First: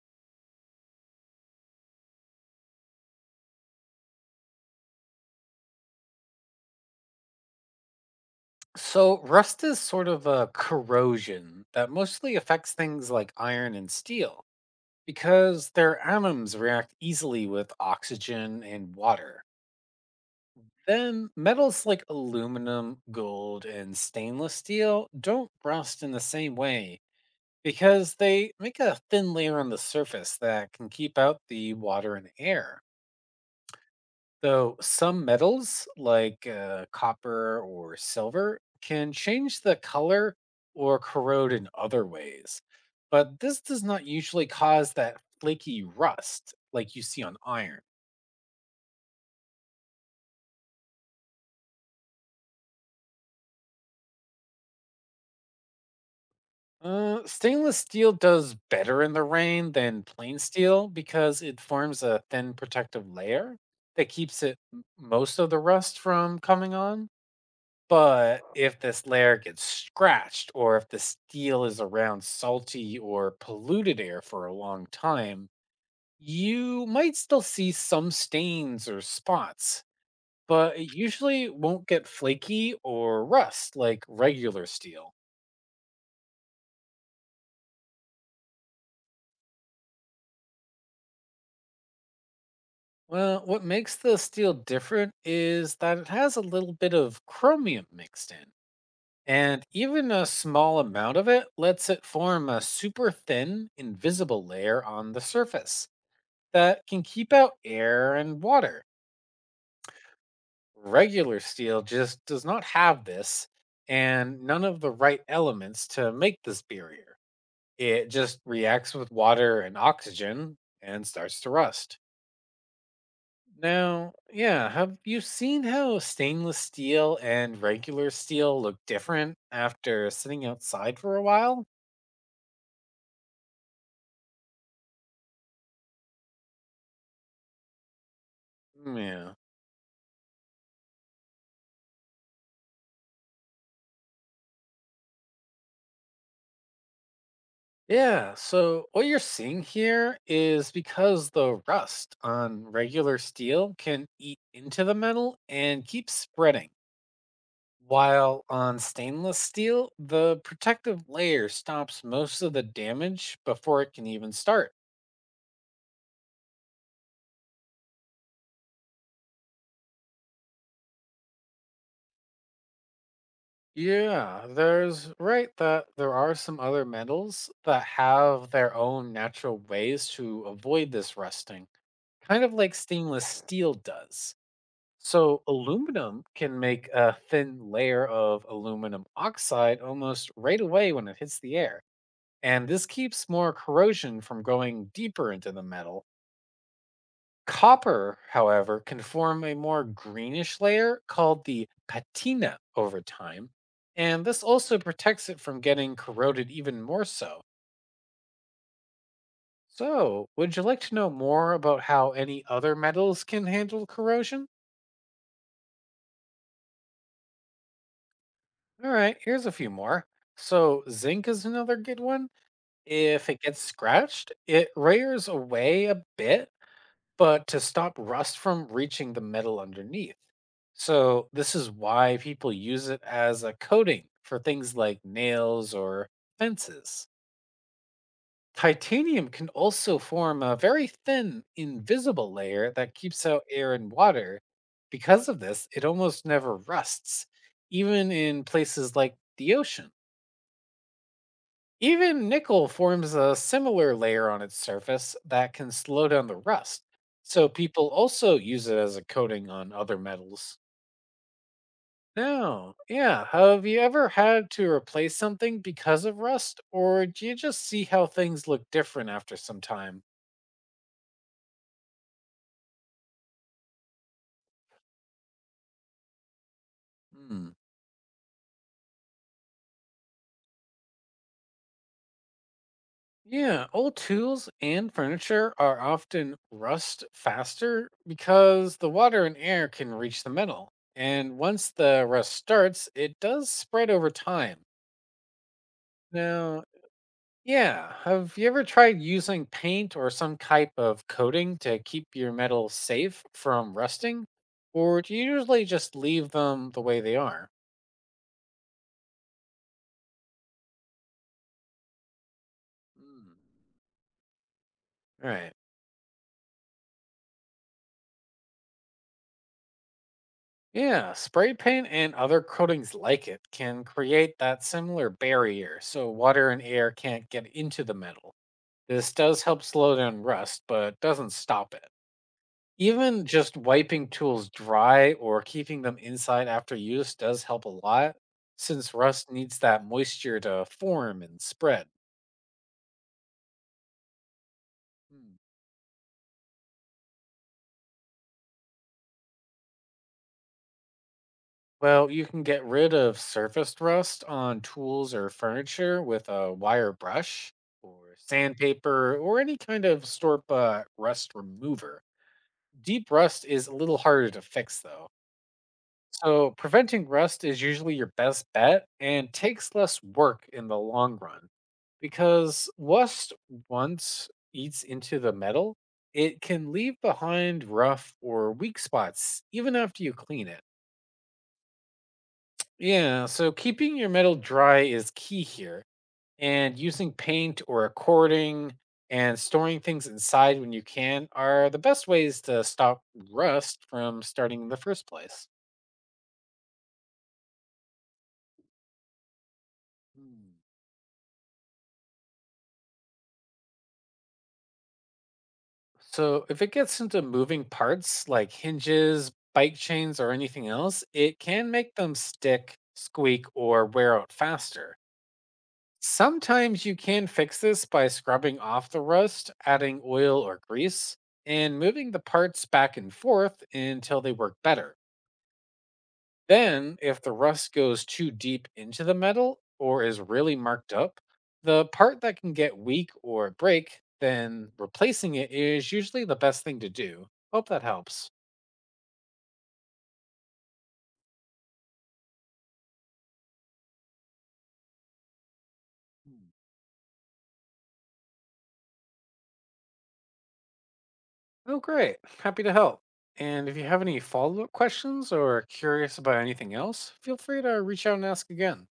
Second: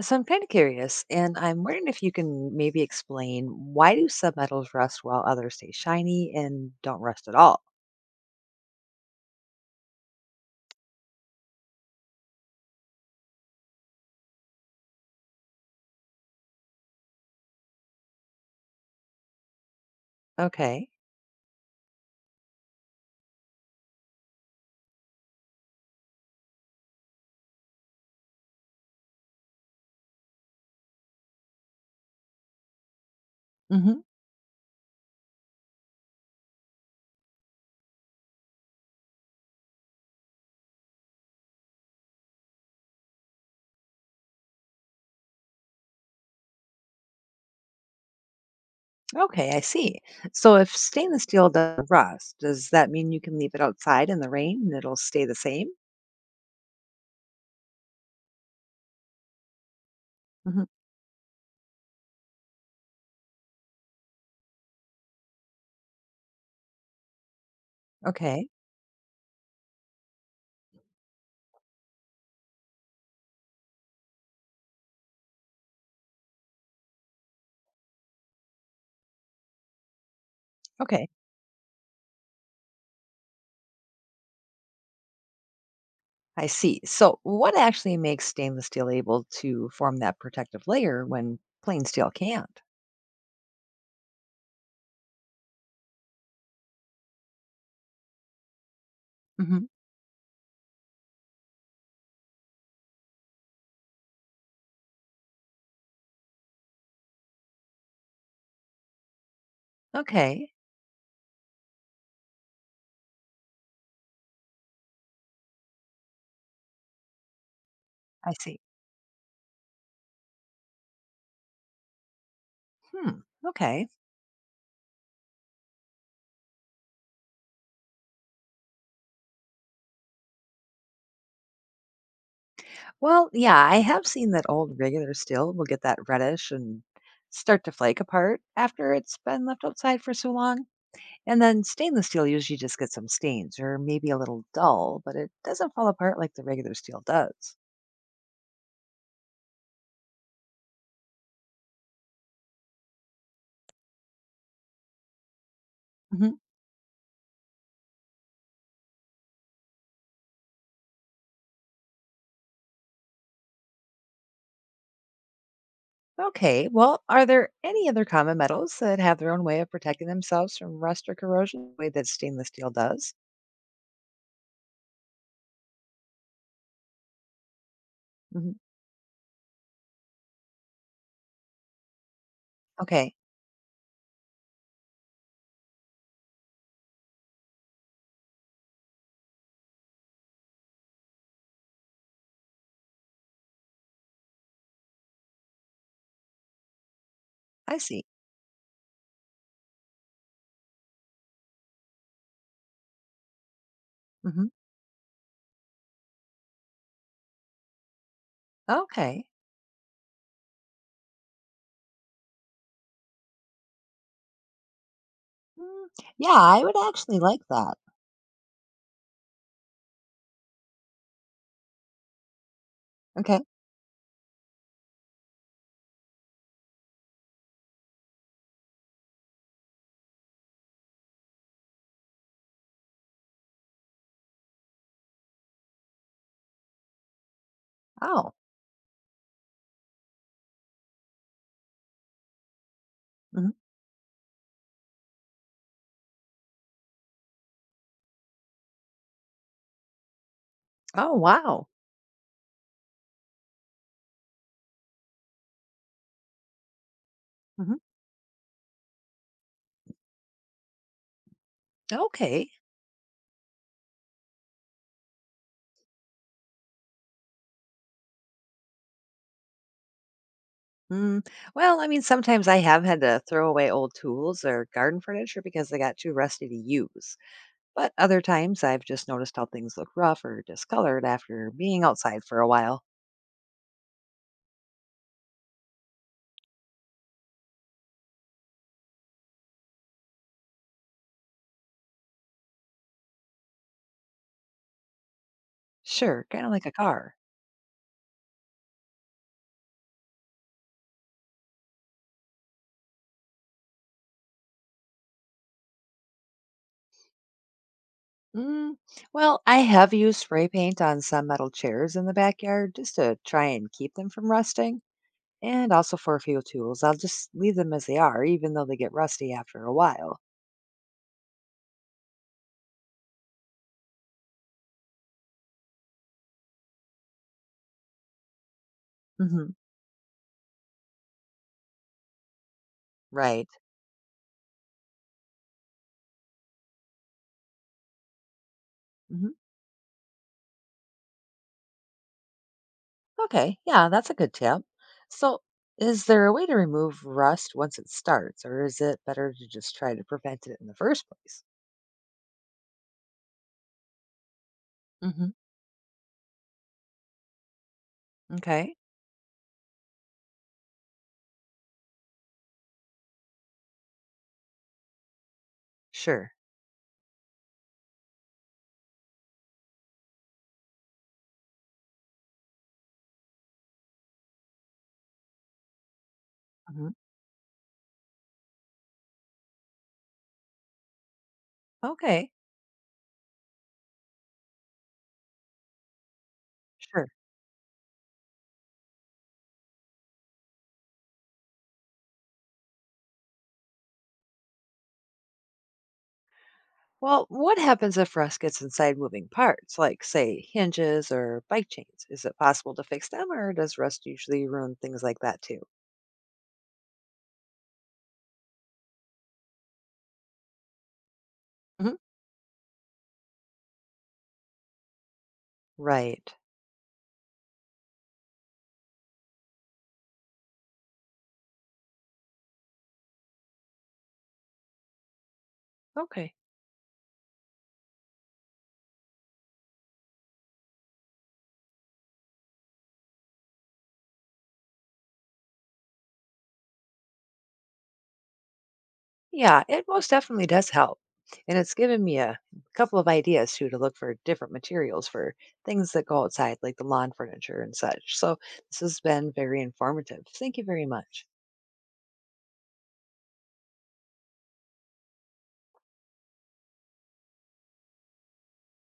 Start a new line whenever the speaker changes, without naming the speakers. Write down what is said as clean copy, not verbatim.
So I'm kind of curious, and I'm wondering if you can maybe explain why do some metals rust while others stay shiny and don't rust at all?
So, rust is sort of a corrosion that mostly affects things like iron and steel because their atoms react easily with oxygen and water.
Okay.
Then, metals like aluminum, gold, and stainless steel don't rust in the same way because they make a thin layer on the surface that can keep out the water and air.
Hmm.
So some metals like copper or silver can change the color or corrode in other ways, but this does not usually cause that flaky rust like you see on iron.
Okay, I see. So if stainless steel doesn't rust, does that mean you can leave it outside in the rain and it'll stay the same?
Stainless steel does better in the rain than plain
Hmm.
steel because it forms a thin protective layer that keeps it most of the rust from coming on. But
Okay,
if this layer gets scratched, or if the steel is around salty or polluted air for a long time, you might still see some stains or spots, but it
okay,
usually won't get flaky or rust like regular steel.
I see. So what actually makes stainless steel able to form that protective layer when plain steel can't?
Well, what makes the steel different is that it has a little bit of chromium mixed in,
Hmm.
and even a small amount of it lets it form a super thin, invisible layer on the surface that can keep out air and water.
Okay,
Regular steel just does not have this and none of the right elements to make this barrier. It
I
just
see.
reacts with water and oxygen and starts to rust.
Hmm, okay.
Now, yeah, have you seen how stainless steel and regular steel look different after sitting outside for a while?
Well, yeah, I have seen that old regular still will get that reddish and start to flake apart after
Hmm.
it's
Yeah.
been left outside for so long. And then stainless steel usually just gets some stains or maybe a little dull, but it doesn't fall apart like the regular steel does.
Yeah, so what you're seeing here is because the rust on regular steel can eat into the metal and keep
Hmm.
spreading, while on stainless steel, the protective layer stops most of the damage before it can even start.
Okay, well, are there any other common metals that have their own way of protecting themselves from rust or corrosion the way that stainless steel does?
Yeah, there's right that there are some other metals that have
Hmm.
their own natural ways to avoid this rusting, kind of like
Okay,
stainless steel does. So aluminum can make a thin layer of aluminum oxide almost right away when it hits the air. And this keeps more corrosion from going deeper into the metal.
I see.
Copper, however, can form a more greenish layer called the patina over time. And this
Hmm.
also protects it from getting corroded even more so.
Okay.
So, would you like to know more about how any other metals can handle corrosion?
Mm, yeah, I would actually like that.
All right, here's a few more. So, zinc is another good one. If
Okay.
it gets scratched, it rears away a bit, but to stop rust from reaching the metal underneath. So, this is why people use it as a coating for things like nails or fences.
Oh.
Titanium can also form a very thin, invisible layer that keeps out
Mhm.
air and water. Because of this, it almost never rusts, even in places like the ocean.
Oh, wow.
Even nickel forms a similar layer on its surface that can slow down the rust, so
Mhm.
people also use it as a coating on other metals.
Okay.
No, yeah, have you ever had to replace something because of rust, or do you just see how things look different after some time?
Mm, well, I mean, sometimes I have had to throw away old tools or garden furniture because they got too rusty to use.
Hmm.
But other times I've just noticed how things look rough or discolored after being outside for a while.
Yeah, old tools and furniture are often rust faster because the water and air can reach the metal. And once the rust starts, it does spread over time.
Sure, kind of
Now,
like a car.
yeah, have you ever tried using paint or some type of coating to keep your metals safe from rusting? Or do you usually just leave them the way they are?
Mm, well, I have used spray paint on some metal chairs in the backyard just to
Hmm.
try and keep them from rusting.
Right.
And also for a few tools, I'll just leave them as they are, even though they get rusty after a while.
Yeah, spray paint and other coatings like it can create that similar barrier so water and air can't get into the metal. This does
Hmm.
help slow down rust, but doesn't stop it. Even
Right.
just wiping tools dry or keeping them inside after use does help a lot, since
Mm-hmm.
rust needs that moisture to form and spread.
Okay, yeah, that's a good tip.
Hmm.
So, is there a way to remove rust once it starts, or is it better to just try to prevent it in the first place?
Well, you can get rid of surfaced rust on tools
Hmm.
or furniture with a wire brush or
Okay,
sandpaper or any kind of Storpa rust remover. Deep rust is a little harder to fix, though.
sure.
So, preventing rust is usually your best bet and takes less work in the long run. Because rust once eats into the metal, it can
Hmm.
leave behind rough or weak spots even after you clean it.
Okay,
Yeah, so keeping your metal dry is key here, and
sure.
using paint or a cording and storing things inside when you can are the best ways to stop rust from starting in the first place.
Well, what happens if rust gets inside moving parts, like, say,
Hmm.
hinges or bike chains? Is it possible to fix them, or does rust usually ruin things like that too?
So if it gets into moving parts like hinges, bike chains, or anything else, it can
Hmm.
make them stick, squeak, or wear out faster.
Right.
Sometimes you can fix this by scrubbing off the rust, adding oil or grease, and moving the parts back and forth until they work better.
Okay.
Then, if the rust goes too deep into the metal or is really marked up, the part that can get weak or break, then replacing it is usually the best thing to do. Hope that helps.
Yeah, it most definitely does help. And it's given me a couple of ideas too to look for different materials for things that go
Hmm.
outside, like the lawn furniture and such. So this has been very informative. Thank you very much.
Oh, great. Happy to help. And if you have any follow up questions or are curious about anything else, feel free to reach out and ask again.